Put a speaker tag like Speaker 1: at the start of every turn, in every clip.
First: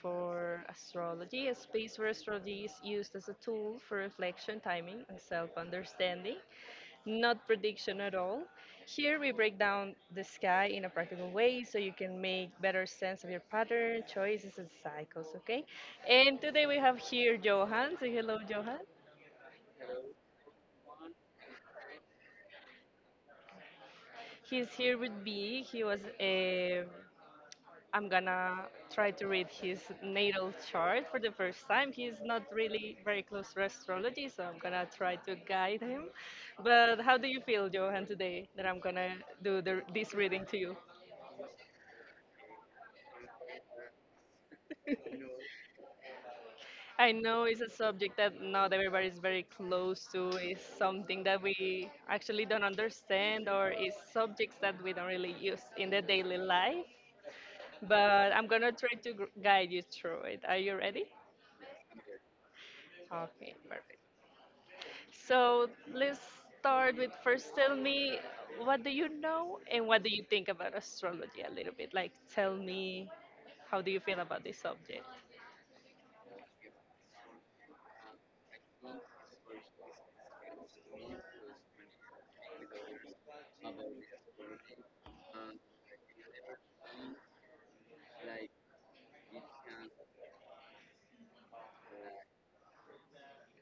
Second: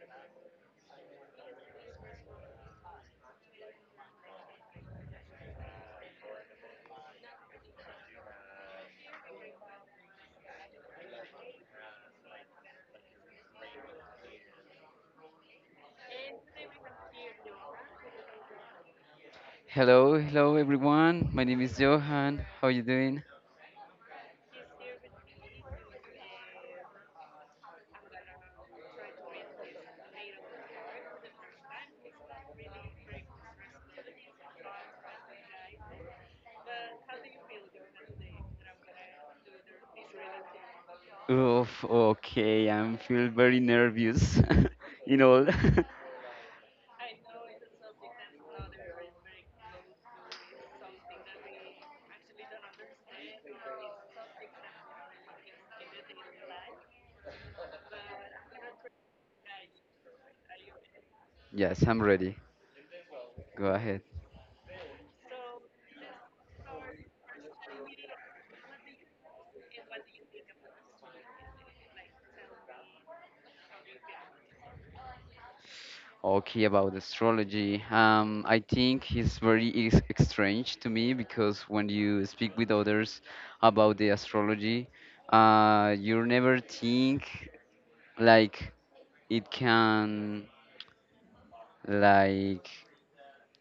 Speaker 1: for astrology, a space where astrology is used as a tool for reflection, timing, and self understanding, not prediction at all. Here we break down the sky in a practical way so you can make better sense of your pattern, choices, and cycles, okay? And today we have here Johan. Say hello, Johan.
Speaker 2: Hello, hello everyone. My name is Johan. How are you doing?
Speaker 1: He's here with me. He was a I'm gonna try to read his natal chart for the first time. He's not really very close to astrology, so I'm gonna try to guide him. But how do you feel, Johan, today that I'm gonna do this reading to you?
Speaker 2: Oof, okay. I'm feel very nervous. you know.
Speaker 1: I know it's a subject that not everybody is very close to. It's something that we actually don't understand, or is subjects that we don't really use in the daily life. But I'm gonna try to guide you through it. Are you ready?
Speaker 2: Yes, I'm ready.
Speaker 1: Okay,
Speaker 2: Go ahead.
Speaker 1: perfect. So let's start with first tell me what do you know and what do you think about astrology a little bit? Like tell me how do you feel about this subject?
Speaker 2: Okay, about astrology. I think it's very ex strange to me because when you speak with others about the astrology, you never think like it can like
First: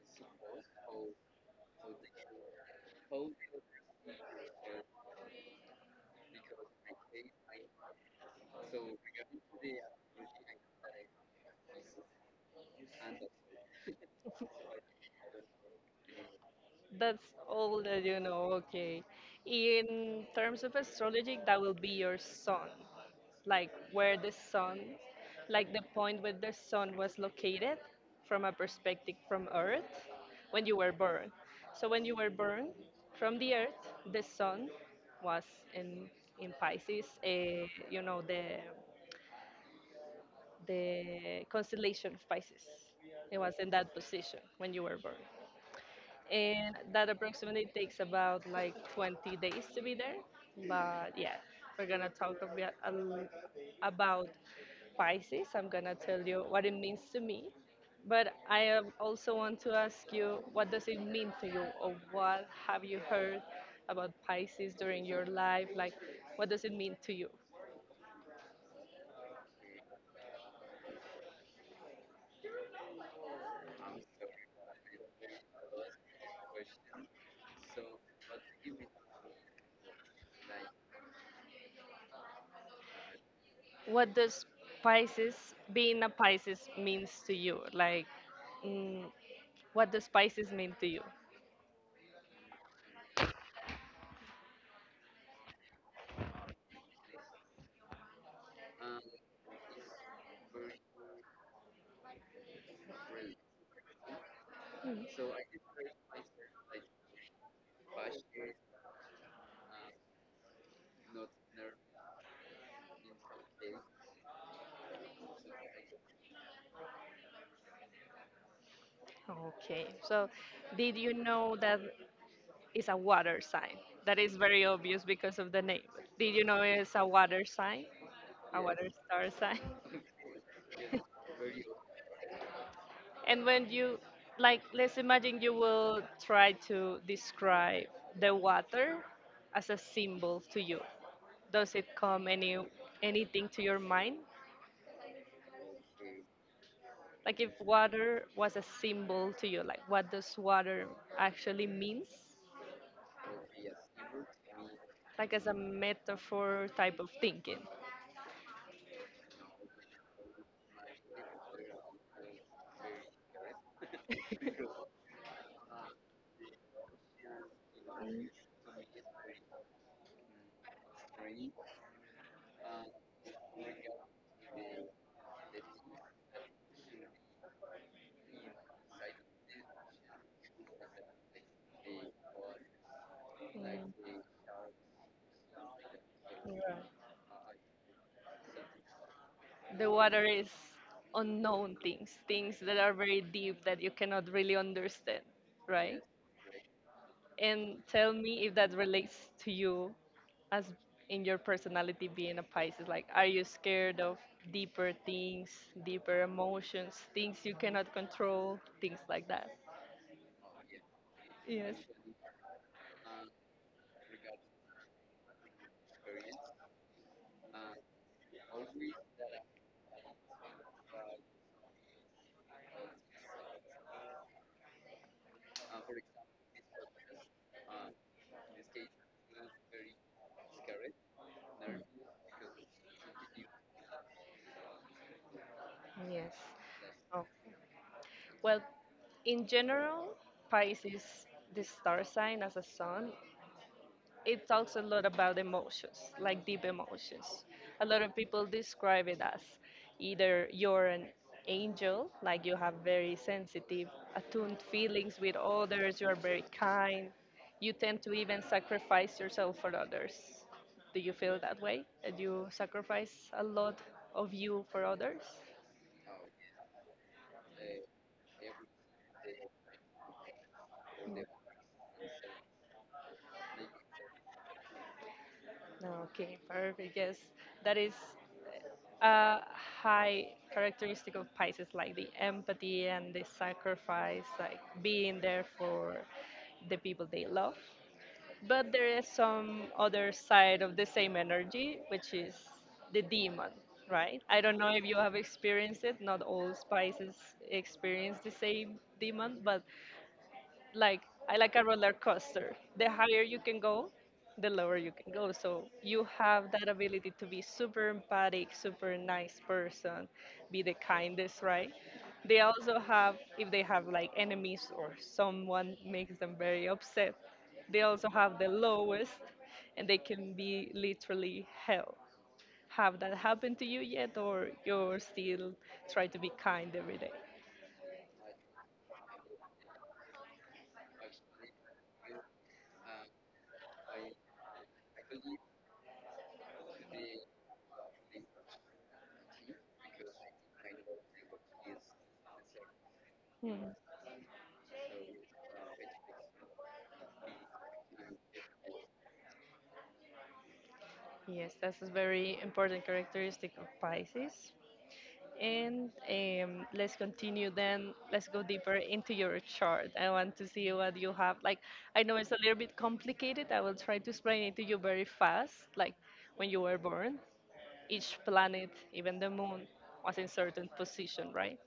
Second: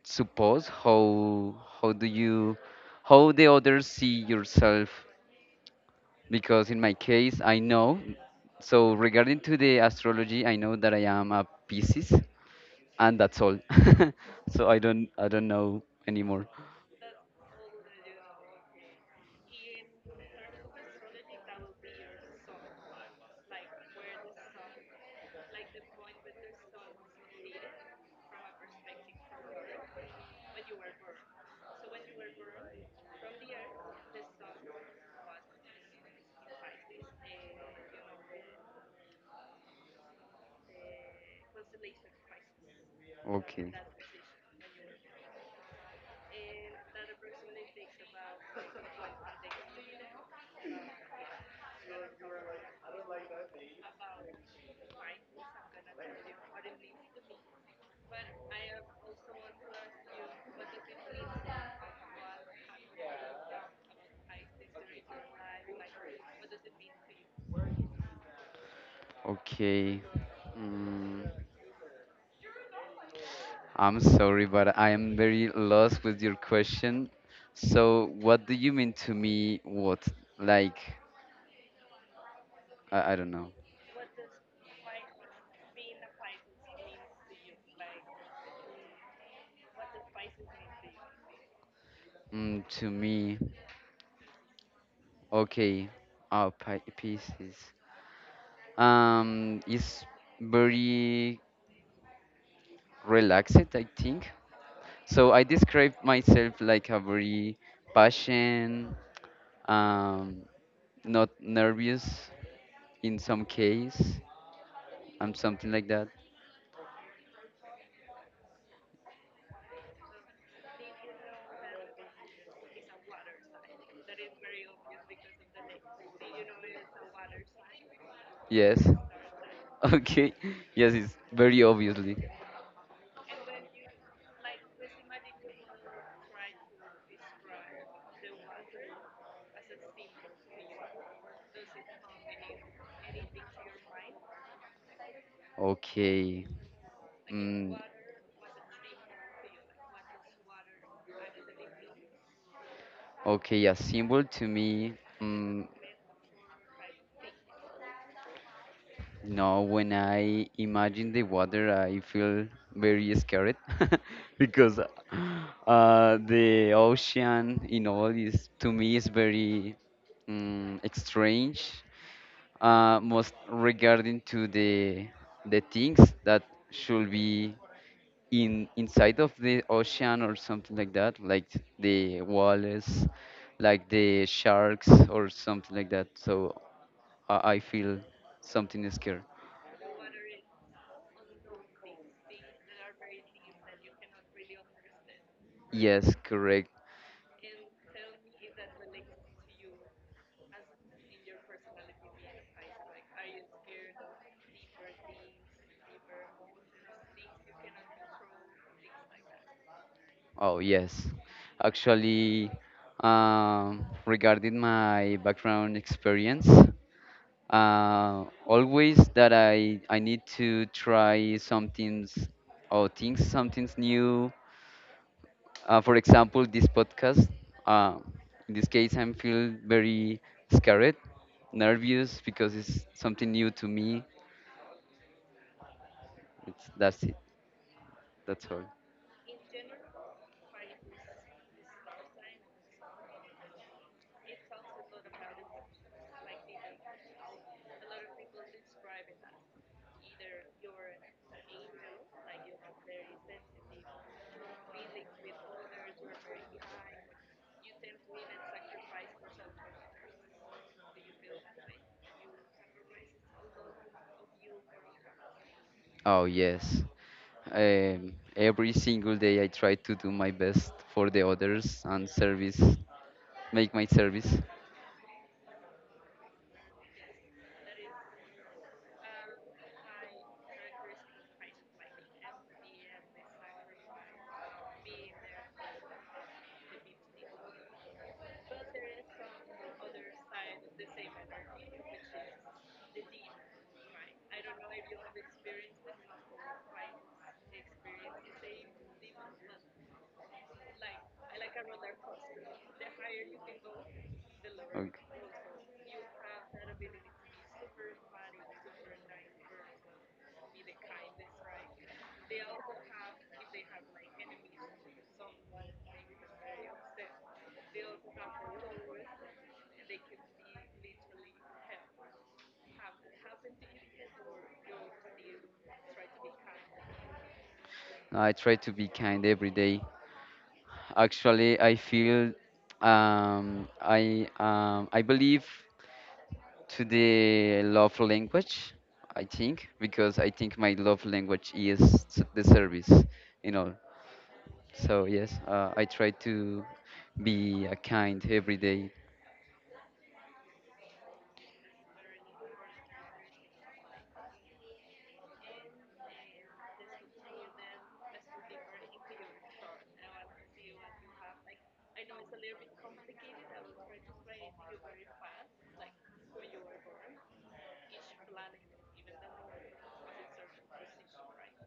Speaker 2: suppose how do you how the others see yourself because in my case I know. So regarding to the astrology, I know that I am a Pisces and that's all. So I don't know anymore.
Speaker 1: That's all that you know. Okay. In terms of astrology, that will be your sun, like where the sun, like the point where the sun was located from a perspective from Earth when you were born. So when you were born from the Earth, the sun was in in Pisces. You know the constellation of Pisces. It was in
Speaker 2: Okay,
Speaker 1: that position when you were born and that approximately takes about like 20 days to be there. But yeah, we're gonna talk a bit a l- about Pisces. I'm gonna tell you what it means to me, but I am also want to ask you what does it mean to you, or what have you heard about Pisces during your life? Like, what does it mean to you?
Speaker 2: okay. mm, I'm sorry but I am very lost with your question. So what do you mean to me what like I don't know.
Speaker 1: What does Pisces being a Pisces means to you? Like, mm, what does Pisces mean to you?
Speaker 2: To me. Okay, pieces. It's very relaxed, I think. So I describe myself like a very patient, um, not nervous in some case, and something like that.
Speaker 1: Okay, so did you know that it's a water sign? That is very obvious because of the name. Did you know it's a water sign? A
Speaker 2: Yes.
Speaker 1: water star sign?
Speaker 2: Okay. Yes, it's very obviously.
Speaker 1: And when you, like, let's imagine you will try to describe the water as a symbol to you. Does it come anything to your mind?
Speaker 2: Okay.
Speaker 1: Like if
Speaker 2: Mm,
Speaker 1: water was a symbol to you, like what does water actually means?
Speaker 2: okay, a symbol to me.
Speaker 1: Like as a
Speaker 2: Mm,
Speaker 1: metaphor type of thinking.
Speaker 2: No, when I imagine the water, I feel very scared because the ocean in all is to me is very strange. Most regarding to the things that should be in inside of the ocean or something like that, like the walls, like
Speaker 1: Yeah.
Speaker 2: the sharks or something like that.
Speaker 1: You're
Speaker 2: So
Speaker 1: right.
Speaker 2: I feel something scared.
Speaker 1: The water is unknown things, things that are very deep that you cannot really understand, right?
Speaker 2: Yes, correct.
Speaker 1: And tell me if that relates to you as in your personality being a Pisces. Like, are you scared of deeper things, deeper emotions, things you cannot control, things like that?
Speaker 2: Oh, yes.
Speaker 1: Yes.
Speaker 2: Actually, regarding my background experience, always that I need to try some things or things something's new. For example, this podcast. Uh, in this case, I am feel very scared, nervous because it's something new to me.
Speaker 1: Yes.
Speaker 2: It's that's it.
Speaker 1: Oh,
Speaker 2: That's
Speaker 1: well,
Speaker 2: all.
Speaker 1: in general, Pisces, the star sign as a sun, it talks a lot about emotions, like deep emotions. A lot of people describe it as either you're an angel, like you have very sensitive, attuned feelings with others, you are very kind, you tend to even sacrifice yourself for others. Do you feel that way? That you sacrifice a lot of you for others?
Speaker 2: Oh, yes. Every single day I try to do my best for the others and service, make my service.
Speaker 1: No, okay, perfect. Yes, that is. uh, High characteristic of Pisces, like the empathy and the sacrifice, like being there for the people they love. But there is some other side of the same energy, which is the demon, right? I don't know if you have experienced it. Not all Pisces experience the same demon, but like I like a roller coaster. The higher you can go, the lower you
Speaker 2: Okay.
Speaker 1: can go. So you have that ability to be super empathic, super nice person, be the kindest, right? They also have if they have like enemies or someone makes them very upset, they also have the lowest and they can be literally hell. Have that happened to you yet or you're still trying to be kind every day?
Speaker 2: I try to be kind every day. Actually, I feel I believe to the love language, I think, because I think my love language is the service, you know. So yes, I try to be a kind every day.
Speaker 1: Yes, that's a very important characteristic of Pisces. And let's continue then. Let's go deeper into your chart. I want to see what you have. Like, I know it's a little bit complicated. I will try to explain it to you very fast. Like, when you were born, each planet, even the moon, was in certain position, right?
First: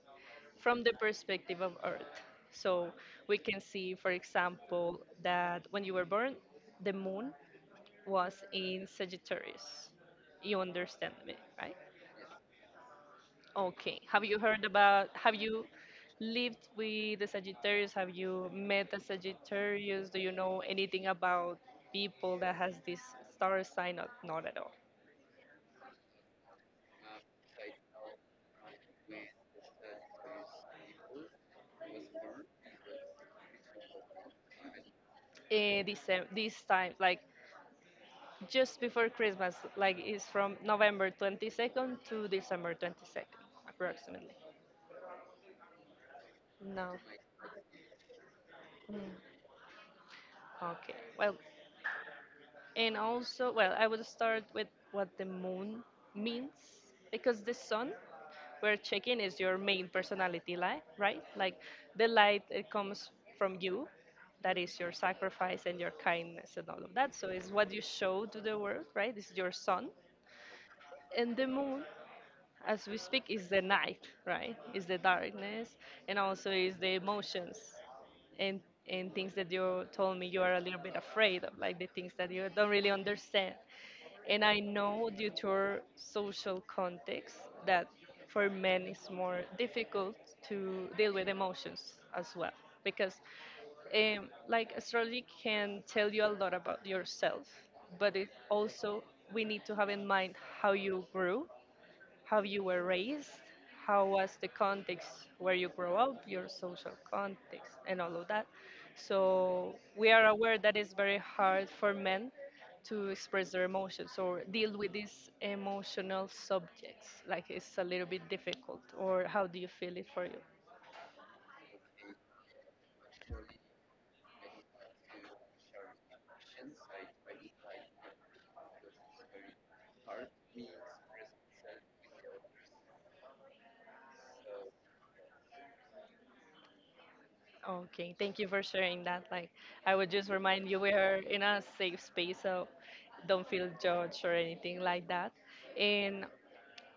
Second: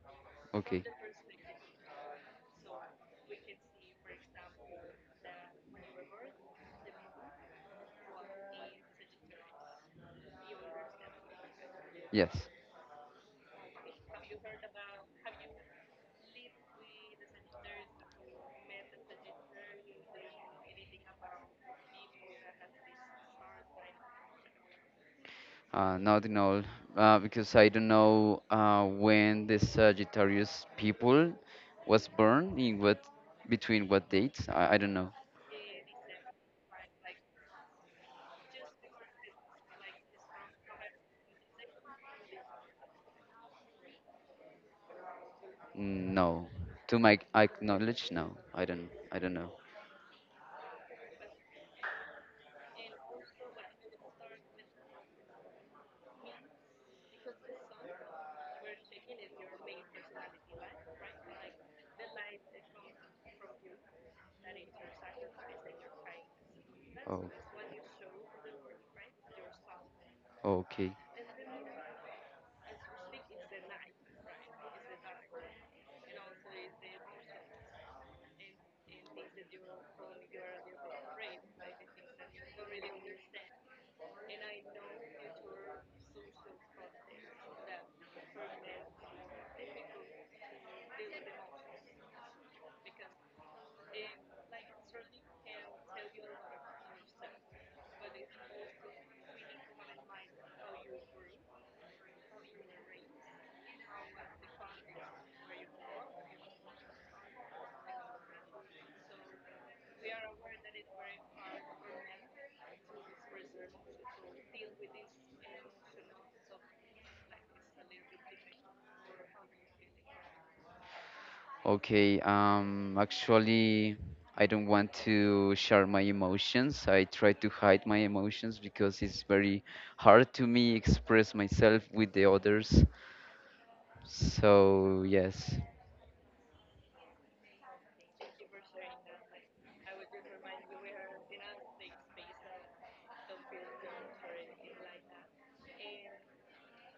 Speaker 1: From
Speaker 2: Okay.
Speaker 1: the perspective of Earth. So we can see, for example, that when you were born, the moon was in Sagittarius. You understand me, right?
Speaker 2: Yes,
Speaker 1: Okay. Have you lived with the Sagittarius? Have you met a Sagittarius? Do you know anything about people that has this star sign? Not at all.
Speaker 2: not in all, because I don't know when the Sagittarius people was born in what between what dates. I don't know.
Speaker 1: This time, like just before Christmas, like it's from November 22nd to December 22nd, approximately.
Speaker 2: No,
Speaker 1: No.
Speaker 2: to my I knowledge, no, I don't. I don't know.
Speaker 1: Okay. Well, and also, well, I would start with what the moon means because the sun we're checking is your main personality light, right? Like the light it comes from you, that is your sacrifice and your kindness and all of that.
Speaker 2: Oh,
Speaker 1: So it's what you show to the world, right? This is your sun.
Speaker 2: okay.
Speaker 1: And the moon as we speak is the night, right, is the darkness, and also is the emotions and things that you told me you are a little bit afraid of, like the things that you don't really understand. And I know due to our social context that for men it's more difficult to deal with emotions as well because like astrology can tell you a lot about yourself, but it also we need to have in mind how you grew, how you were raised, how was the context where you grow up, your social context, and all of that. So we are aware that it's very hard for men to express their emotions or deal with these emotional subjects. Like it's a little bit difficult. Or how do you feel it for you?
Speaker 2: Okay, actually, I don't want to share my emotions. I try to hide my emotions because it's very hard to me express myself with the others. So, yes,
Speaker 1: Okay, thank you for sharing that. Like I would just remind you we are in a safe space, so don't feel judged or anything like that. And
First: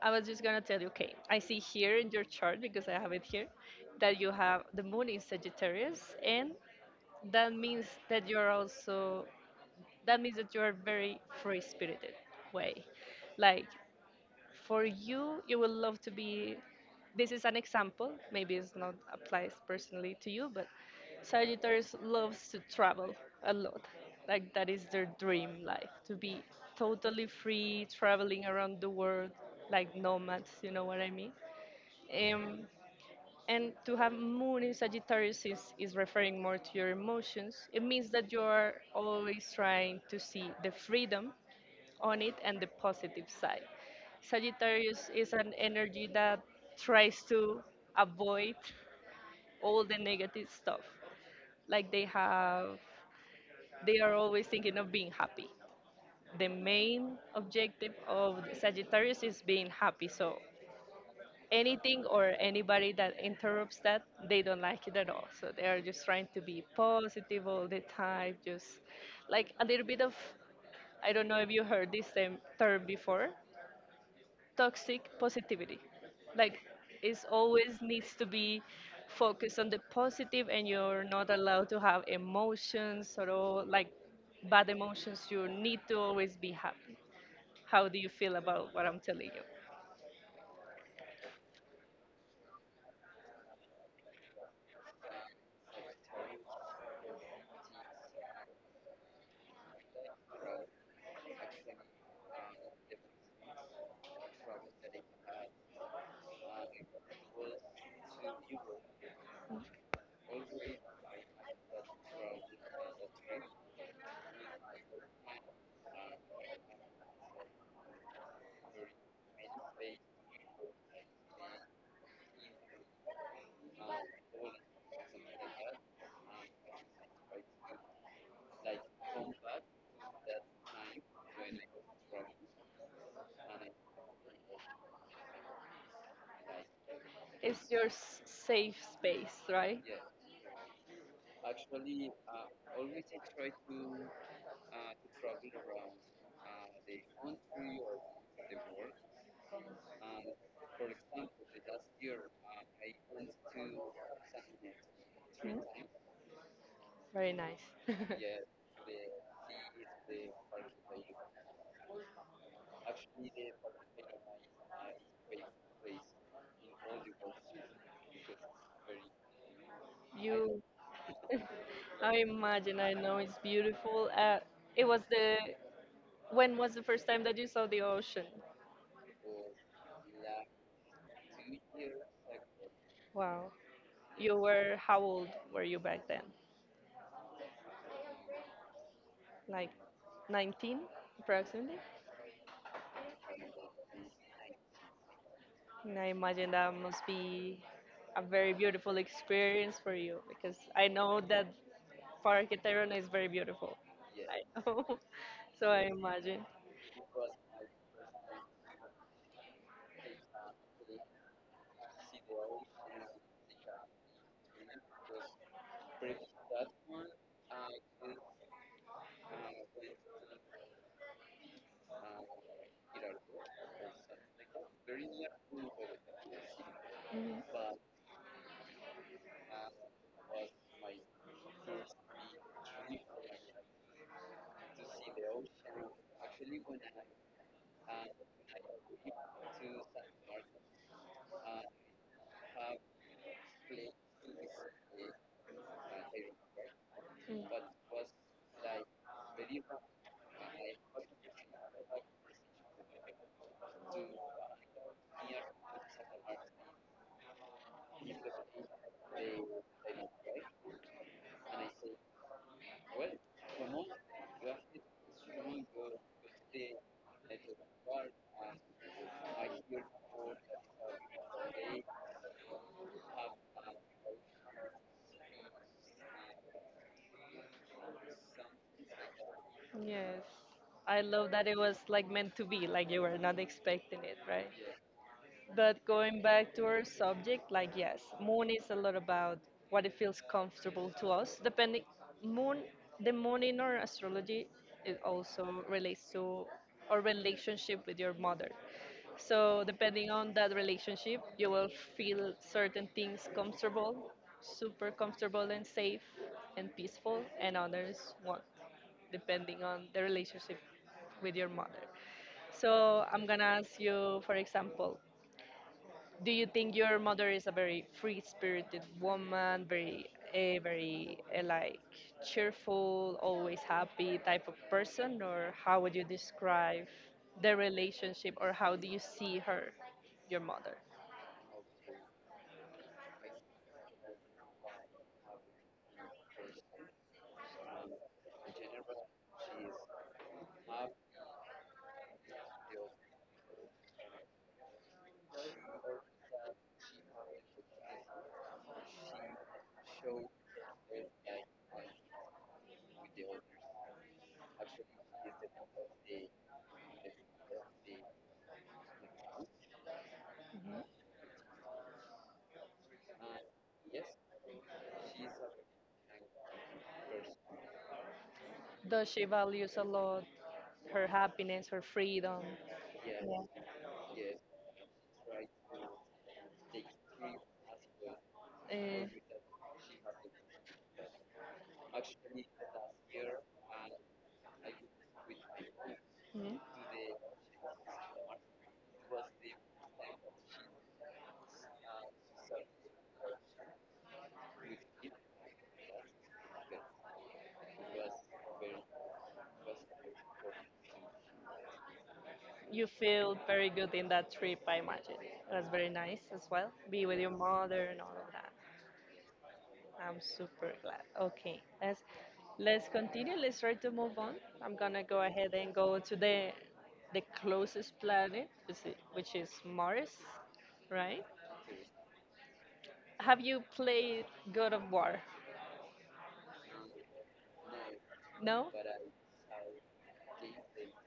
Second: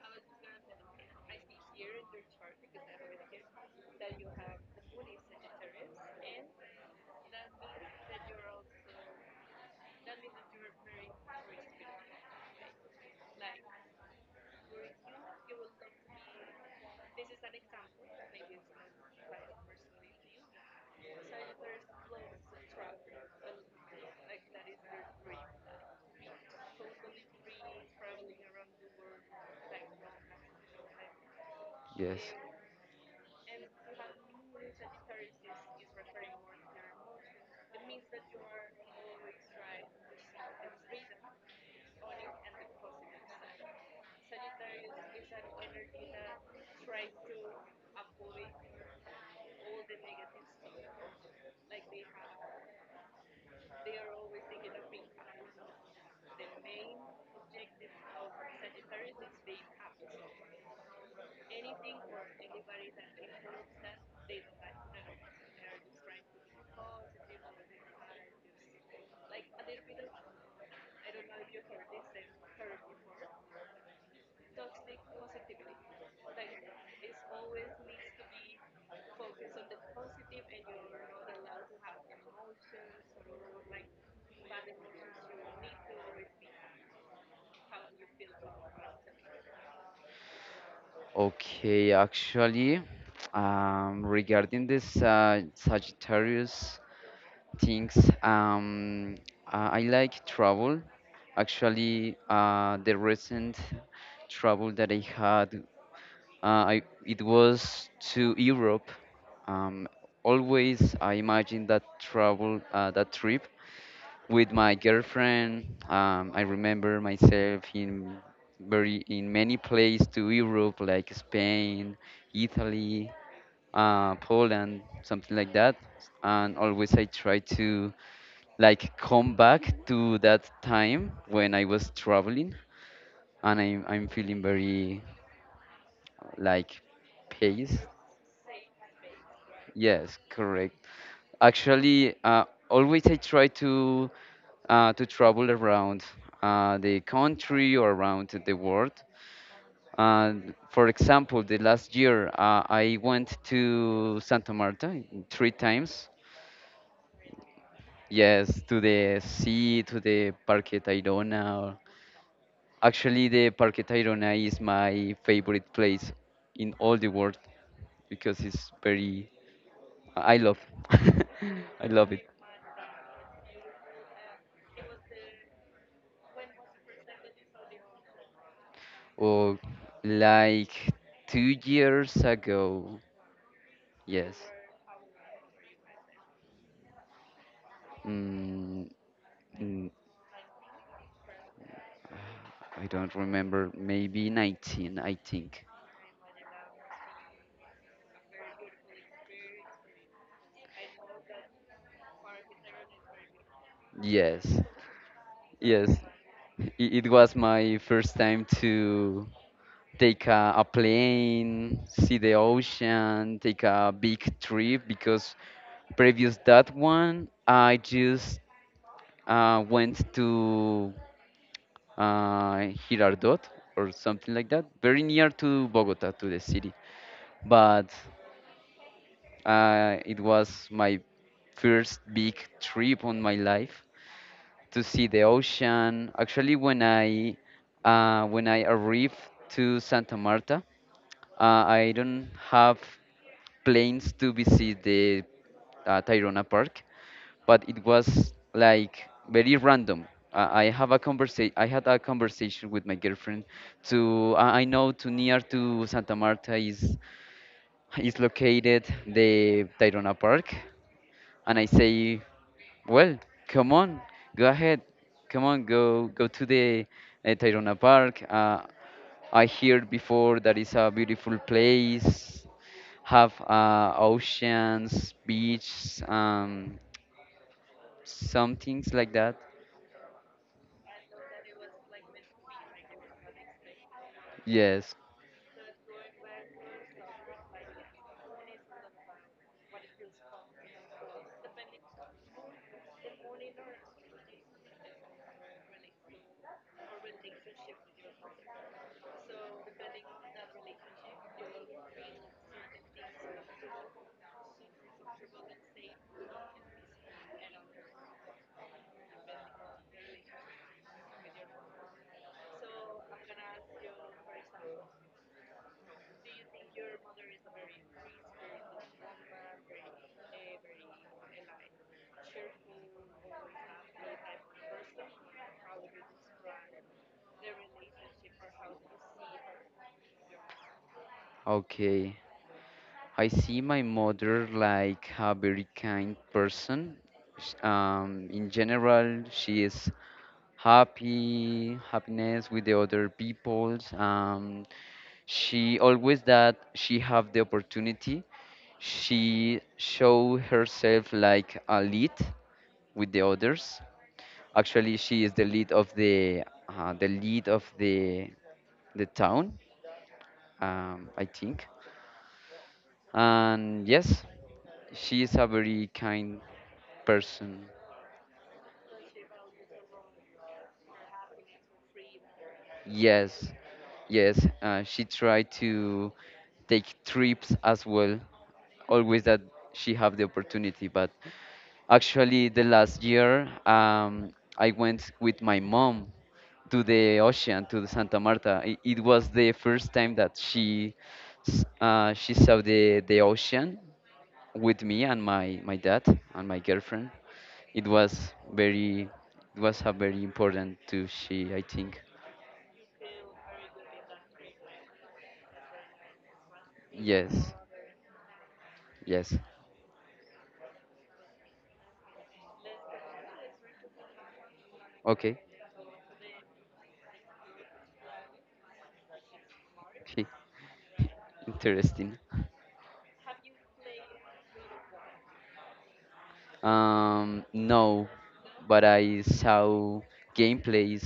Speaker 1: I was just gonna tell you, okay, I see here in your chart because I have it here that you have the moon in Sagittarius, and that means that you're also that means that you are very free spirited way. Like for you would love to be, this is an example, maybe it's not applies personally to you, but Sagittarius loves to travel a lot, like that is their dream life, to be totally free traveling around the world like nomads, you know what I mean.
Speaker 2: yes.
Speaker 1: um, and to have moon in Sagittarius is referring more to your emotions. It means that you are always trying to see the freedom on it and the positive side. Sagittarius is an energy that tries to avoid all the negative stuff. Like they have, they are always thinking of being happy. The main objective of Sagittarius is being happy. So anything or anybody that interrupts that, they don't like it at all. So they are just trying to be positive all the time, just like a little bit of, I don't know if you heard this term before, toxic positivity. Like, it always needs to be focused on the positive, and you're not allowed to have emotions or all, like bad emotions. You need to always be happy. How do you feel about what I'm telling you?
Speaker 2: Okay, actually, regarding this Sagittarius things, I like travel. Actually, the recent travel that I had, Uh, it was to Europe. Um, always, I imagine that travel, that trip with my girlfriend. I remember myself in very in many places to Europe, like Spain, Italy, Poland, something like that. And always, I try to like come back to that time when I was traveling, and I'm feeling very like
Speaker 1: It's
Speaker 2: pace.
Speaker 1: your safe space, right?
Speaker 2: Yes, correct. Actually, always I try to travel around the country or around the world. And for example, the last year I went to Santa Marta three
Speaker 1: Mm,
Speaker 2: times.
Speaker 1: very nice.
Speaker 2: Yes, to the sea, to the Parque Tayrona. Actually, the Parque Tayrona is my favorite place in all the world because it's very. I love.
Speaker 1: you
Speaker 2: I love
Speaker 1: I
Speaker 2: it.
Speaker 1: imagine, I know it's beautiful. It was the, when was the first time that you saw the ocean?
Speaker 2: Well, like 2 years ago,
Speaker 1: Wow. You
Speaker 2: yes.
Speaker 1: were, how old were you back then?
Speaker 2: Mm,
Speaker 1: Like
Speaker 2: mm,
Speaker 1: 19 approximately?
Speaker 2: I don't remember. Maybe 19, I think.
Speaker 1: And I imagine that must be a very beautiful experience for you because I know that Parque Tayrona is very beautiful. I
Speaker 2: Yes,
Speaker 1: know. So I
Speaker 2: yes.
Speaker 1: imagine.
Speaker 2: It was my first time to take a plane, see the ocean, take a big trip because previous that one, I just went to uh, Girardot or something like that, very near to Bogota, to the city.
Speaker 1: Mhm.
Speaker 2: But it was my first big trip on my life to see the ocean. Actually, when I arrived to Santa Marta, I don't have planes to visit the Tayrona Park,
Speaker 1: Mm.
Speaker 2: but it was like very random. I had a conversation with my girlfriend. To I know to near to Santa Marta is located the Tayrona Park, and I say, well, come on, go ahead, come on, go to the Tayrona Park. I heard before that it's a beautiful place, have oceans, beaches, some things like that.
Speaker 1: Yes. I love that it was like meant to be, like you were not expecting it, right?
Speaker 2: Yes,
Speaker 1: But going back to our subject, like yes, moon is a lot about what it feels comfortable to us. Moon, the moon in our astrology, it also relates to our relationship with your mother. So depending on that relationship, you will feel certain things comfortable, super comfortable and safe and peaceful, and others won't, depending on the relationship with your mother. So I'm gonna ask you, for example, do you think your mother is a very free-spirited woman, a very like cheerful, always happy type of person, or how would you describe the relationship, or how do you see her, your mother?
Speaker 2: okay. I see my mother like a very kind person. In general, she is happy, happiness with the other peoples. She always that she have the opportunity, she show herself like a lead with the others. Actually, she is the lead of the town,
Speaker 1: Mhm.
Speaker 2: I think. And yes. She's a very kind person.
Speaker 1: Does she values a lot her happiness, her freedom? Yeah.
Speaker 2: Yes, yes. She tried to take trips as well.
Speaker 1: Uh,
Speaker 2: Always that she have the opportunity. But actually, the last year, I went with my mom
Speaker 1: mhm.
Speaker 2: to the ocean to the Santa Marta. It was the first time that she saw the ocean with me and my dad and my girlfriend. It was very, it was a very important to she, I think.
Speaker 1: You feel very good in that trip, I imagine. It was very nice as well. Be with your
Speaker 2: Yes,
Speaker 1: mother and all of that.
Speaker 2: yes.
Speaker 1: I'm super glad. Okay, let's continue. Let's try to move on. I'm gonna go
Speaker 2: Okay,
Speaker 1: ahead and go to the closest planet, which is Mars,
Speaker 2: okay.
Speaker 1: right?
Speaker 2: Interesting.
Speaker 1: Have you played God of War?
Speaker 2: No,
Speaker 1: No?
Speaker 2: but I saw gameplays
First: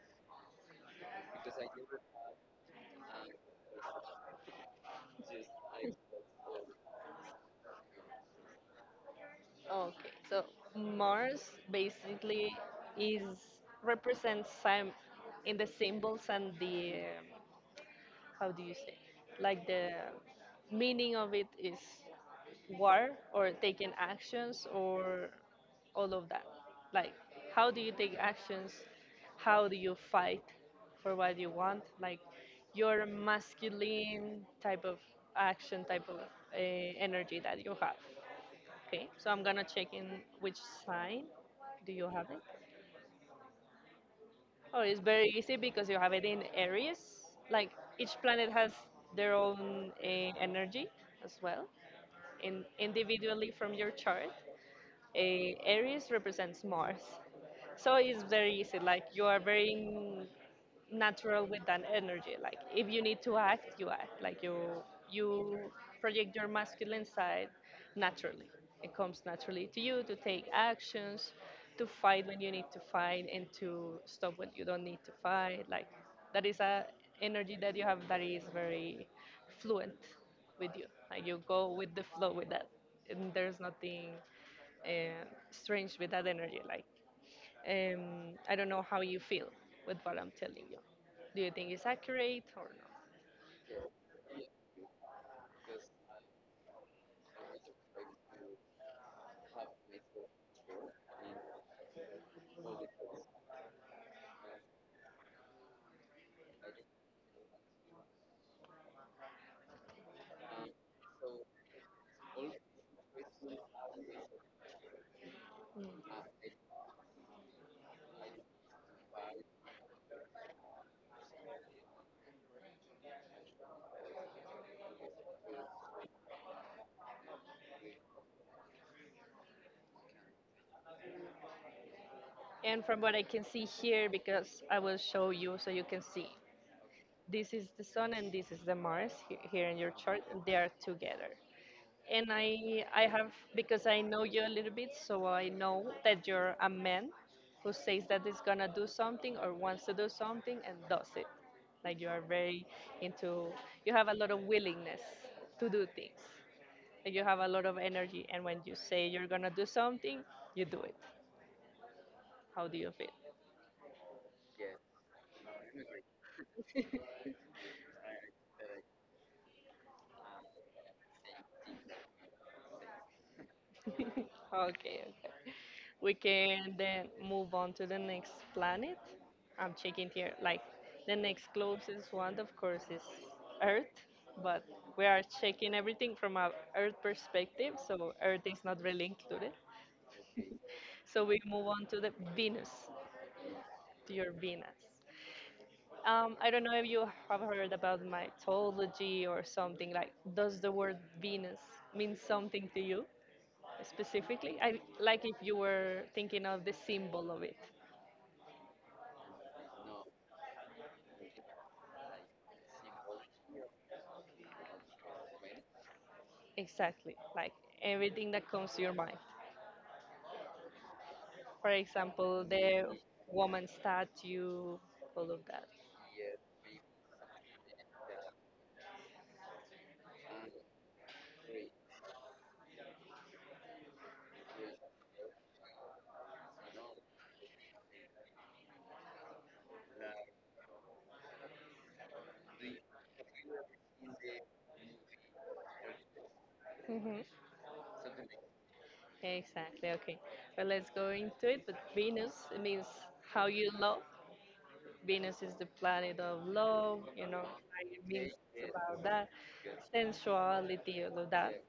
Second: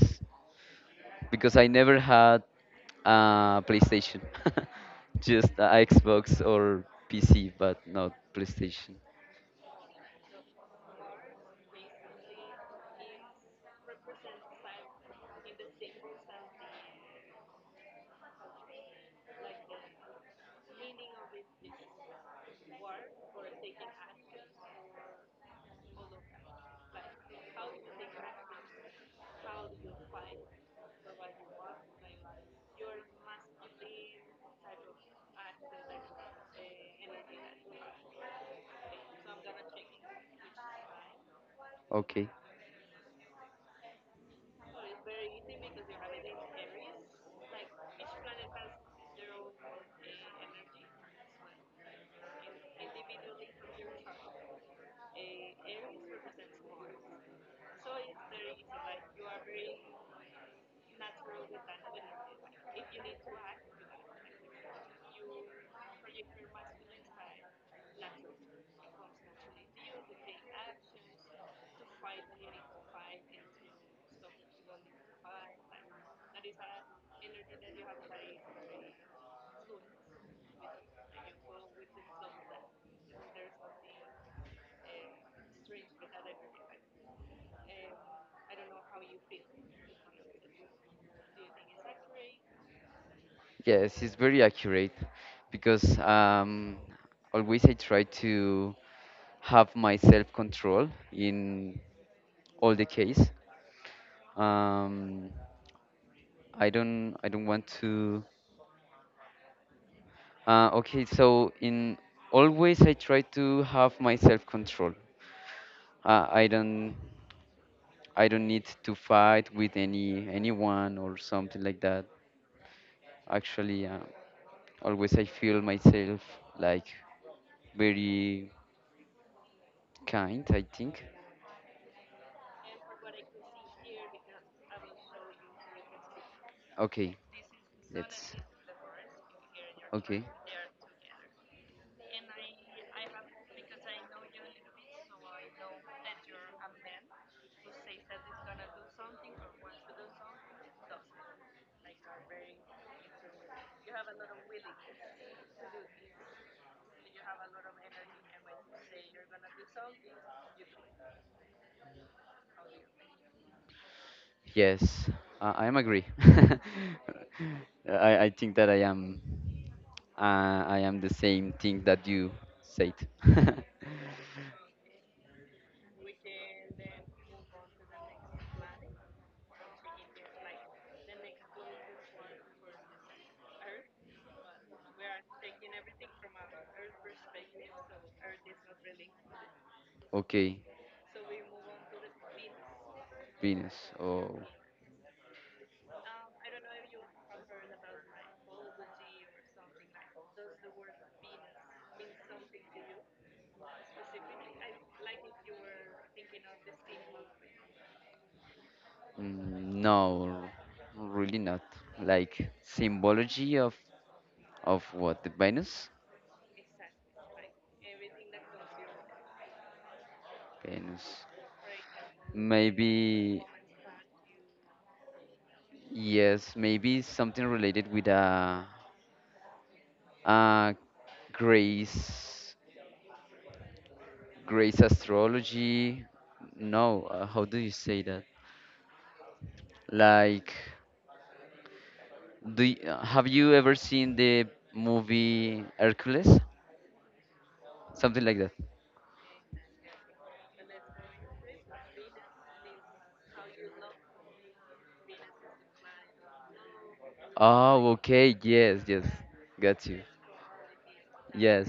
Speaker 2: because I never had PlayStation, just a Xbox or PC, but not PlayStation.
Speaker 1: Okay, so Mars basically is represents Sam in the symbols and the how do you say like the meaning of it is war or taking actions or all of that, like how do you take actions, how do you fight for what you want, like your masculine type of action, type of energy that you have. Okay, so I'm gonna check in which sign do you
Speaker 2: Okay.
Speaker 1: have it. Oh, it's very easy because you have it in areas. Like each planet has their own energy as well, individually from your chart. Aries represents Mars, so it's very easy. Like you are very in natural with that energy. Like if you need to act, you act. Like you project your masculine side naturally. It comes naturally to you to take actions, to fight when you need to fight, and to stop when you don't need to fight. Like that is a energy that you have that is very fluent with you. Like you go with the flow with that, and there's nothing uh, strange with that energy. Like I don't know how you feel with what I'm telling you. Do you think it's accurate or not?
Speaker 2: Yes, it's very accurate because always I try to have my self control in all the case. Um, I don't want to. Okay, so in always I try to have my self control.
Speaker 1: Mm.
Speaker 2: Uh, I don't I don't need to fight with anyone or something like that. Actually, always I feel myself like very kind, I think.
Speaker 1: And from what I can see here, because I will show you so you can see,
Speaker 2: Okay,
Speaker 1: this is the Sun and
Speaker 2: let's.
Speaker 1: this is the Mars here in your chart,
Speaker 2: Okay.
Speaker 1: and they are together. And I have, because I know you a little bit, so I know that you're a man who says that he's gonna do something or wants to do something and does it. Like you are very into, you have a lot of willingness to do things, and you have a lot of energy. And when you say you're gonna do something, you do it. How do you feel?
Speaker 2: Yes, I am agree. I think that I am the same thing that you said.
Speaker 1: Okay, okay. We can then move on to the next planet. I'm checking here. Like the next closest one, of course, is Earth, but we are checking everything from a Earth perspective, so Earth is not really included.
Speaker 2: Okay,
Speaker 1: So we move on to the Venus,
Speaker 2: Venus.
Speaker 1: to your
Speaker 2: Oh,
Speaker 1: Venus. I don't know if you have heard about mythology or something like. Does the word Venus mean something to you specifically? I like if you were thinking of the symbol of it.
Speaker 2: no, really not. Like symbology of what the Venus?
Speaker 1: Exactly, like everything that comes to your mind.
Speaker 2: Venus.
Speaker 1: For example, the
Speaker 2: Maybe
Speaker 1: woman statue, all of that.
Speaker 2: yes. Maybe something related with a Uh, Grace, Grace astrology. No, how do you say that? Like, do y have you ever seen the movie Hercules?
Speaker 1: Hmm.
Speaker 2: Something like that.
Speaker 1: Exactly. Okay. Well, let's go into it. But Venus it means how you love. Venus is the planet of love, you know, like
Speaker 2: Oh,
Speaker 1: it means
Speaker 2: okay. Yes,
Speaker 1: about
Speaker 2: yes.
Speaker 1: that,
Speaker 2: Got you.
Speaker 1: sensuality, all of that.
Speaker 2: Yes.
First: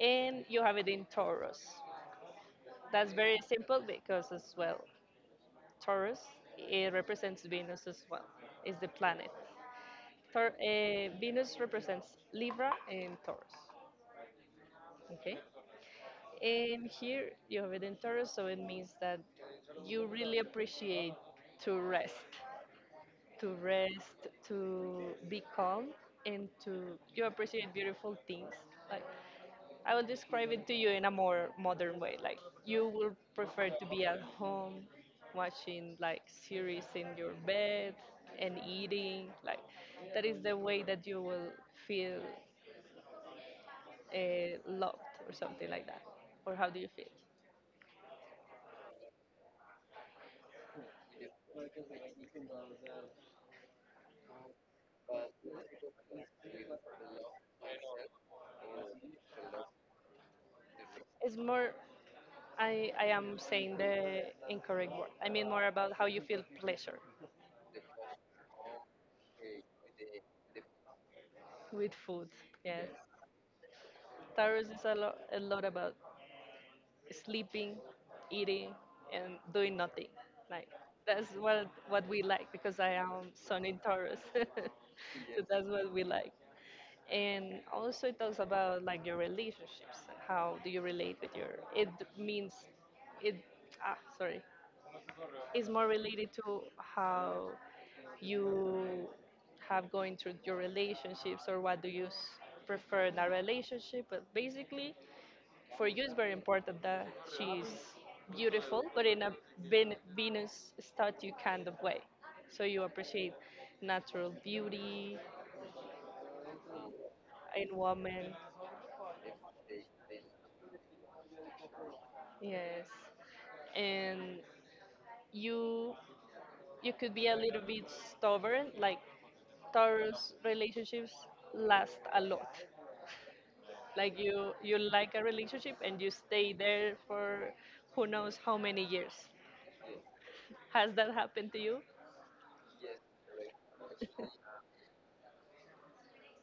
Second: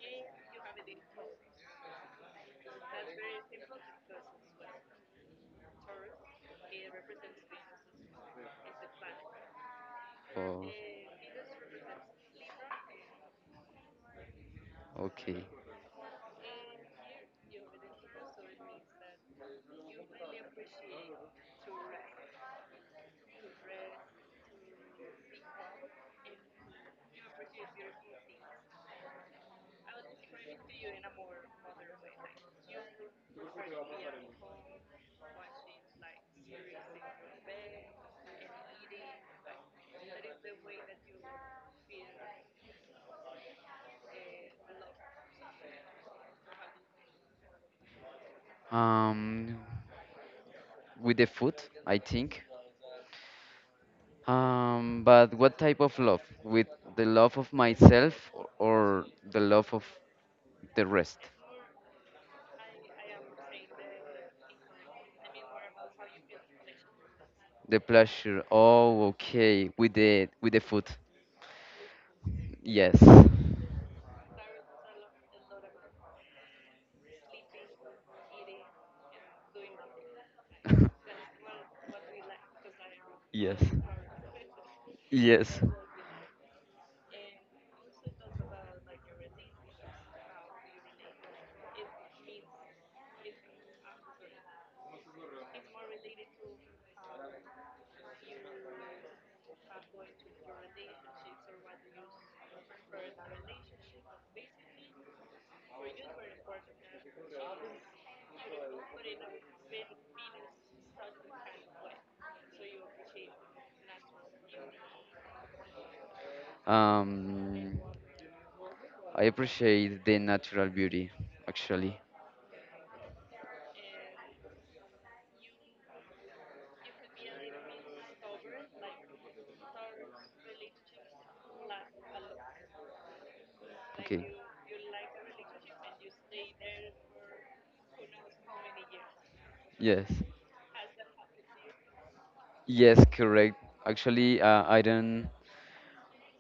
Speaker 1: And you have it in Taurus. That's very simple because, as well, Taurus it represents Venus as well, is the planet.
Speaker 2: Oh,
Speaker 1: Venus represents Libra and Taurus. Okay?
Speaker 2: okay.
Speaker 1: And here you have it in Taurus, so it means that you really appreciate to rest. To rest, to be calm, and to you appreciate beautiful things. Like I will describe it to you in a more modern way. Like you will prefer to be at home, watching like series in your bed and eating. Like that is the way that you will feel loved or something like that. Or how do you feel?
Speaker 2: Um, with the food, I think. But what type of love? With the love of myself or the love of the rest,
Speaker 1: It's more. I am saying the incorrect word. I mean more about how you feel pleasure
Speaker 2: the pleasure. Oh, okay, with the food.
Speaker 1: with food. Yes.
Speaker 2: Yes.
Speaker 1: Taurus is a lot about sleeping, eating, and doing nothing. Like that's what we like because I am
Speaker 2: Yes.
Speaker 1: Sun in Taurus, so yes.
Speaker 2: Yes.
Speaker 1: That's what we like. And also it talks about like your relationships. How do you relate with your? It means it. Ah, sorry. It's more related to how you have going through your relationships or what do you prefer in a relationship, but basically for you it's very important that she's beautiful, but in a Venus statue kind of way. So you appreciate natural beauty in
Speaker 2: Um,
Speaker 1: woman.
Speaker 2: I appreciate the natural beauty, actually.
Speaker 1: Yes, and you could be a little bit stubborn. Like Taurus relationships last a lot. Like
Speaker 2: Okay.
Speaker 1: you like a relationship and you stay there for who knows how many years.
Speaker 2: Yes.
Speaker 1: Has that happened to you?
Speaker 2: Yes, correct. Actually, uh, I don't.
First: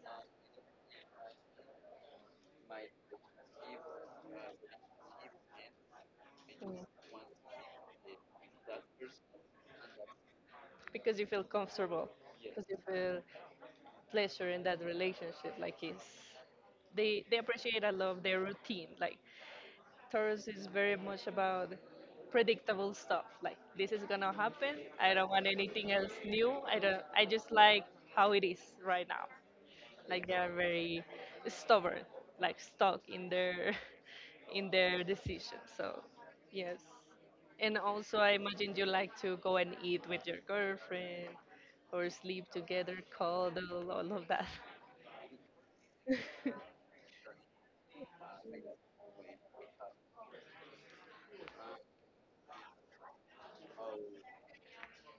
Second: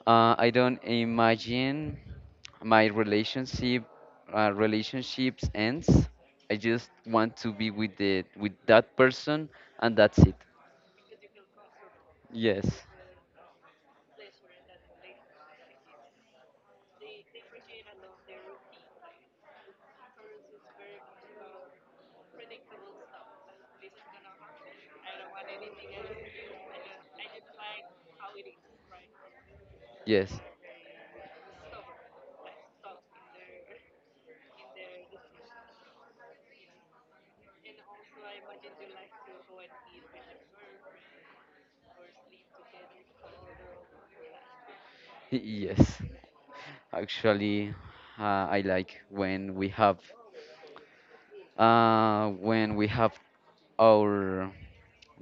Speaker 2: Uh, I don't imagine my relationship relationships ends. I
Speaker 1: Mm.
Speaker 2: just want to be with the with that person and that's it.
Speaker 1: Because you feel comfortable, because
Speaker 2: Yes,
Speaker 1: you feel pleasure in that relationship. Like it's they appreciate a lot of their routine. Like Taurus is very much about predictable stuff. Like this is gonna happen. I don't want anything else new. I don't. I just like how it is right now. Like
Speaker 2: yes,
Speaker 1: they are very stubborn, like stuck in their in their decision. So yes. And also I imagine you like to go and eat with your girlfriend or sleep together, cuddle, all of that.
Speaker 2: yes. Actually, I like when we have uh, when we have our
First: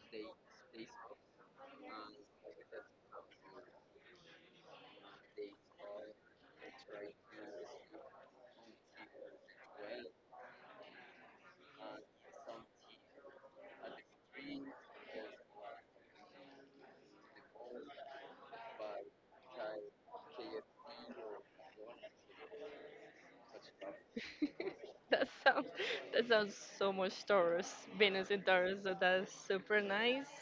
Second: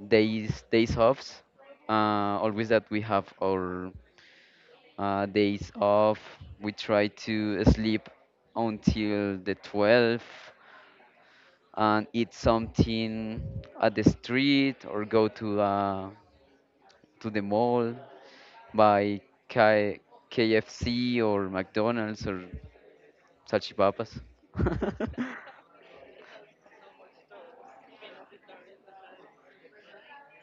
Speaker 2: days offs. Always that we have our days off. We try to sleep until the 12th and eat something at the street or go to the mall buy K- KFC or McDonald's or salchipapas.
Speaker 1: That sounds that sounds so much Taurus, Venus in Taurus, so that's super nice.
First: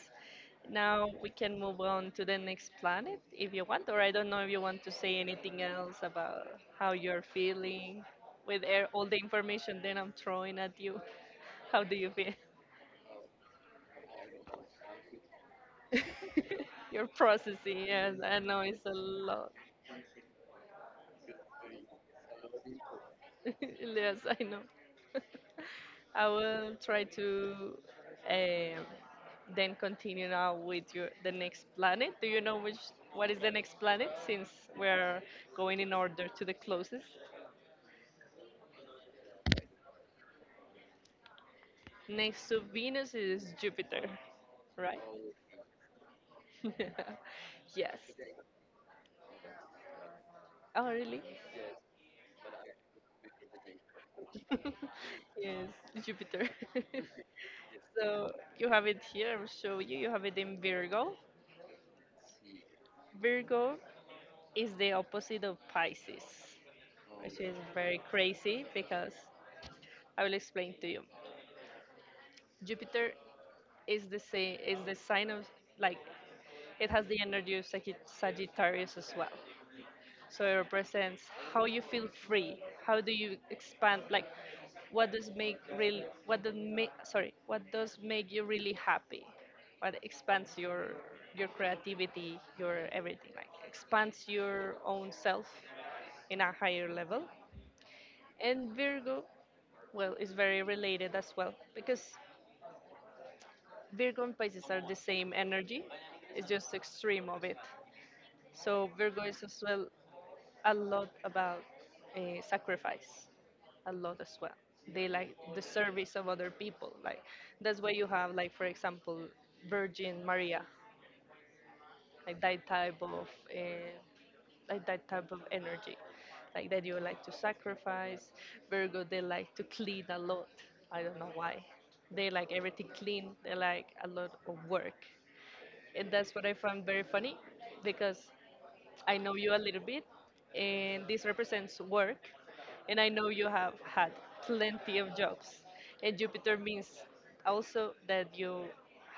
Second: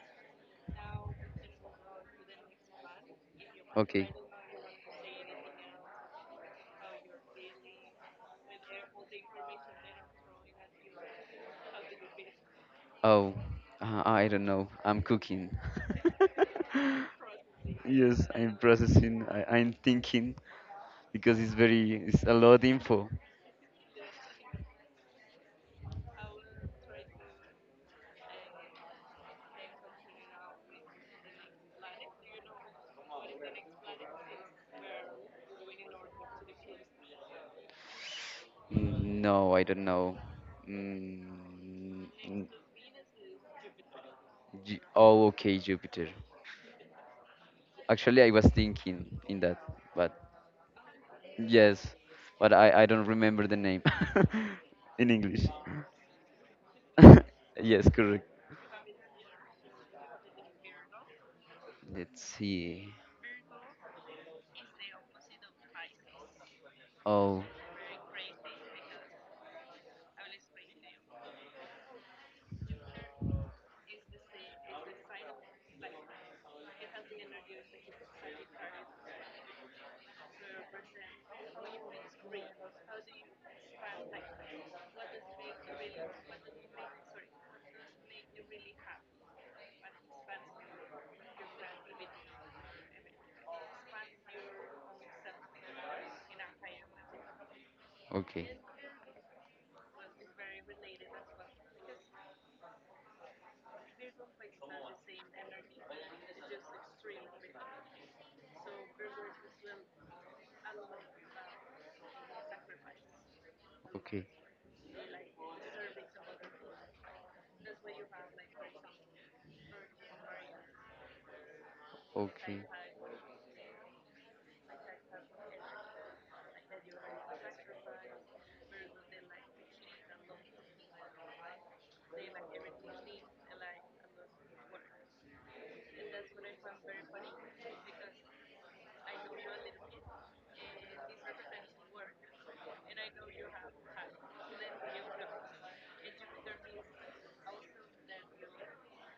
Speaker 1: Now we can move on to the next planet if you want, or
Speaker 2: Okay.
Speaker 1: I don't know if you want to say anything else about how you're feeling with air, all the information that I'm throwing at you. How do you feel?
Speaker 2: Oh, I don't know. I'm cooking.
Speaker 1: You're processing, yes,
Speaker 2: Yes,
Speaker 1: I
Speaker 2: I'm
Speaker 1: know it's a
Speaker 2: processing. I,
Speaker 1: lot.
Speaker 2: I'm thinking because it's a lot of info.
Speaker 1: Yes, I know. I will try to um, then continue now with your the next planet. Do you know which what is the next planet since we're going in order to the closest?
Speaker 2: No, I don't know. Mm, mm,
Speaker 1: Next to Venus is Jupiter, right?
Speaker 2: Oh, okay, Jupiter.
Speaker 1: Yes.
Speaker 2: Actually, I was thinking in that, but
Speaker 1: Oh, really?
Speaker 2: yes, but I don't remember the name in English.
Speaker 1: Yes, Jupiter.
Speaker 2: Yes, correct.
Speaker 1: So you have it here. I'll show you. You have it in Virgo.
Speaker 2: Let's see.
Speaker 1: Virgo is the opposite of Pisces, which
Speaker 2: Oh,
Speaker 1: is very crazy because I will explain to you. Jupiter is the same is the sign of, like, it has the energy of Sagittarius as well. So it represents how you feel free, how do you expand, like what does make real what does make, sorry, what does make you really happy? What expands your creativity, your everything, like expands your own self in a higher level.
Speaker 2: okay,
Speaker 1: And Virgo, well, it's very related as well because Virgo and Pisces are the same energy, it's just extreme of it. So Virgo is as well a lot about sacrifice, a lot
Speaker 2: okay,
Speaker 1: as well. They like the service of other people. Like that's why you have, like for example, Virgin Maria, like
Speaker 2: okay,
Speaker 1: that type of uh, like that type of energy, like that you like to sacrifice. Virgo, they like to clean a lot. I don't know why. They like everything clean. They like a lot of work, and that's what I found very funny, because I know you a little bit, and this represents work, and I know you have had plenty of jobs, and Jupiter means also that you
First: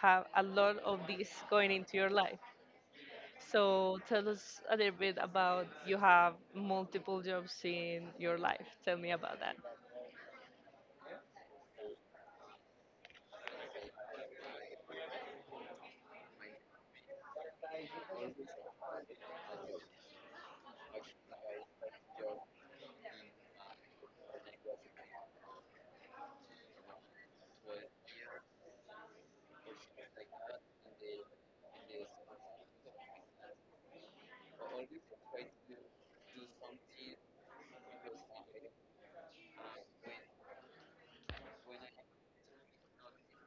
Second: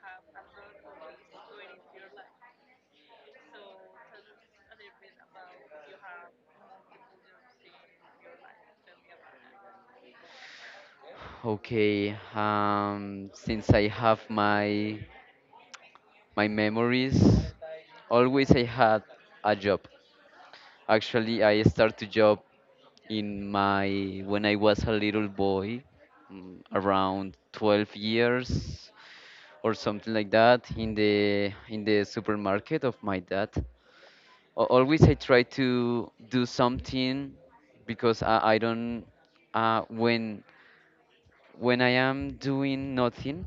Speaker 1: have a lot of this going into your life, so tell us a little bit about you have multiple jobs in your life. Tell me about that.
Speaker 2: okay. Since I have my memories, always I had a job. Actually, I start to job in my when I was a little boy, around 12 years or something like that, in the supermarket of my dad. Always I try to do something because I don't uh, when when I am doing nothing,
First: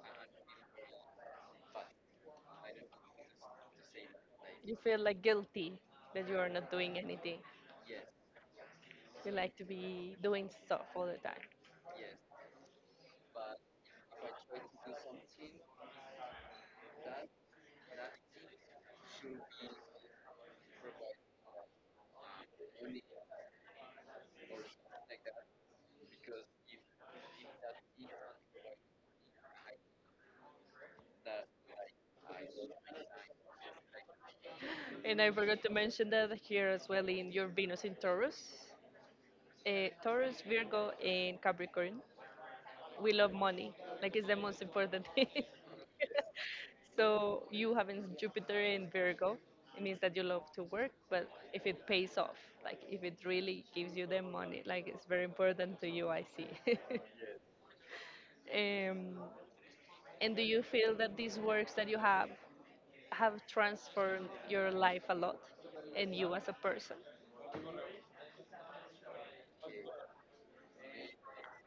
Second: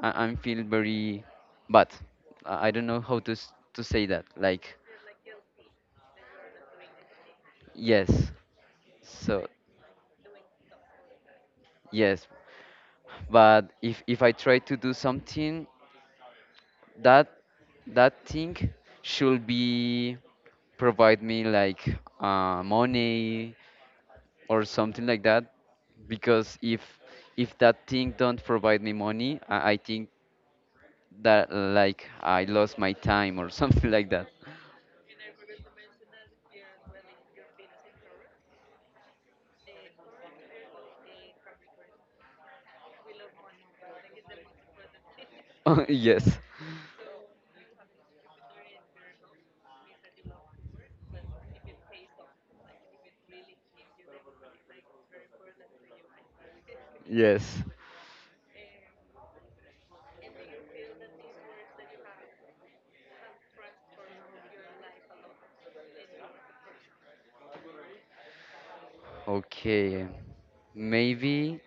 Speaker 2: I'm feel very bad. I don't know how to say that.
Speaker 1: You
Speaker 2: Like
Speaker 1: feel like guilty that you are not doing anything.
Speaker 2: yes,
Speaker 1: You
Speaker 2: so
Speaker 1: like to be doing stuff all the time.
Speaker 2: yes, but if I try to do something, that that thing should be provide me like money or something like that because if that thing don't provide me money I think that like I lost my time or something like that.
Speaker 1: And I forgot to mention that here as well in your Venus in Taurus, Taurus, Virgo, and Capricorn. We love money. Like it's the most important thing.
Speaker 2: Yes,
Speaker 1: So you having Jupiter in Virgo, it means that you love to work, but if it pays off, like if it really gives you the money, like it's very important to you, I see.
Speaker 2: yes,
Speaker 1: Um, and do you feel that these works that you have transformed your life a lot and you as a person?
Speaker 2: okay. Maybe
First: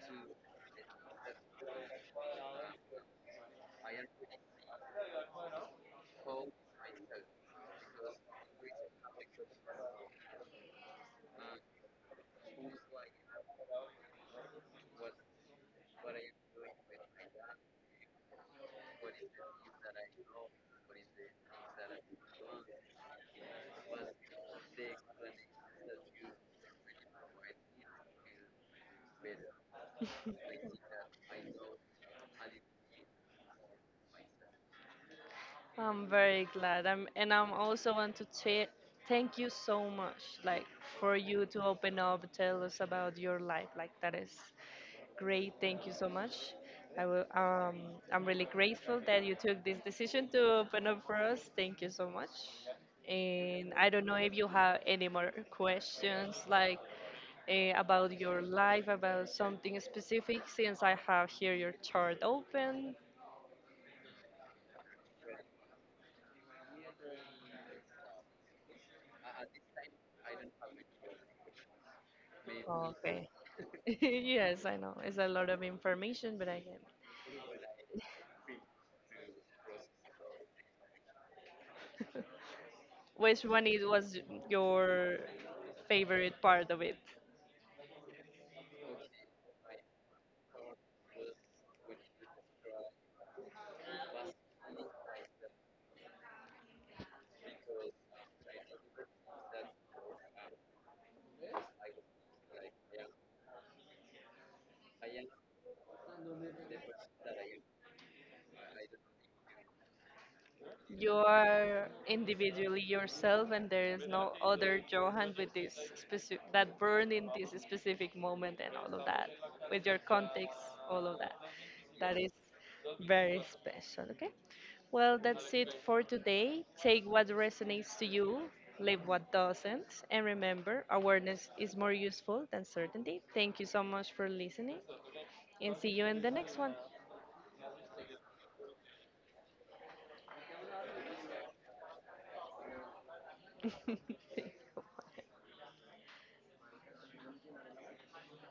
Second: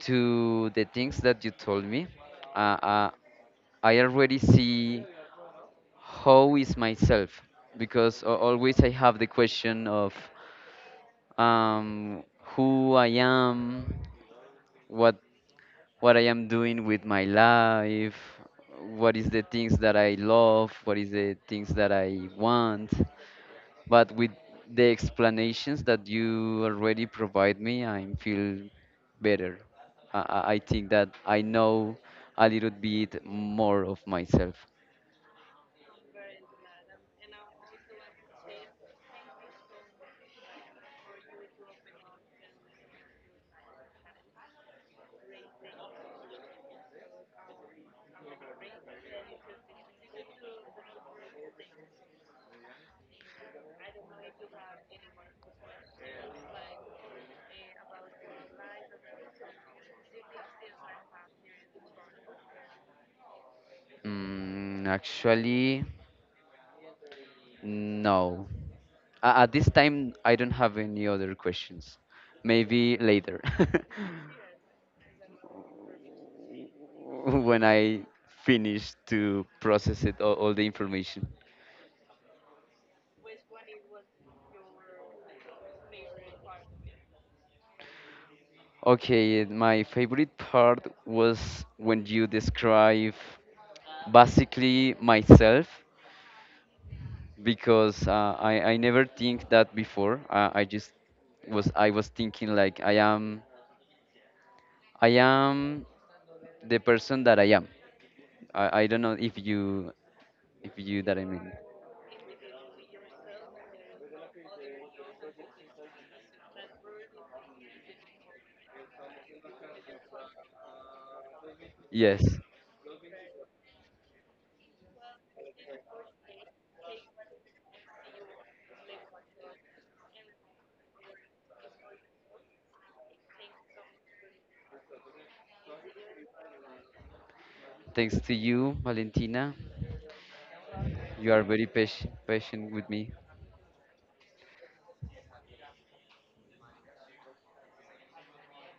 Speaker 2: to the things that you told me uh, uh, I already see how is myself because always I have the question of um, who I am, what I am doing with my life, what is the things that I love, what is the things that I want. But with the explanations that you already provide me, I feel better. I think that I know a little bit more of myself.
Speaker 1: I'm very glad. And I'm also want to thank you so much, like for you to open up, tell us about your life. Like that is great. Thank you so much. I will. I'm really grateful that you took this decision to open up for us. Thank you so much. And I don't know if you have any more questions, like about your life, about something specific, since I have here your chart open.
Speaker 2: Actually, no. At this time, I don't have any other questions. Maybe
Speaker 1: Okay.
Speaker 2: later,
Speaker 1: Yes, I know. It's a lot of information, but I can.
Speaker 2: when I finish to process it all the information.
Speaker 1: Which one it was your favorite part of it?
Speaker 2: Okay, my favorite part was when you describe basically myself because I never think that before. I was thinking like I am, I am the person that I am. I don't know if you
Speaker 1: You
Speaker 2: that I mean.
Speaker 1: are individually yourself, and there is no other Johan with this specific that burned in this specific moment and all of that, with your context, all of that. That is
Speaker 2: Yes.
Speaker 1: very special. Okay. Well, that's it for today. Take what resonates to you, leave what doesn't, and remember, awareness is more useful than certainty. Thank you so much for listening, and see you in the next one.
Speaker 2: Thanks to you, Valentina. You are very patient with me.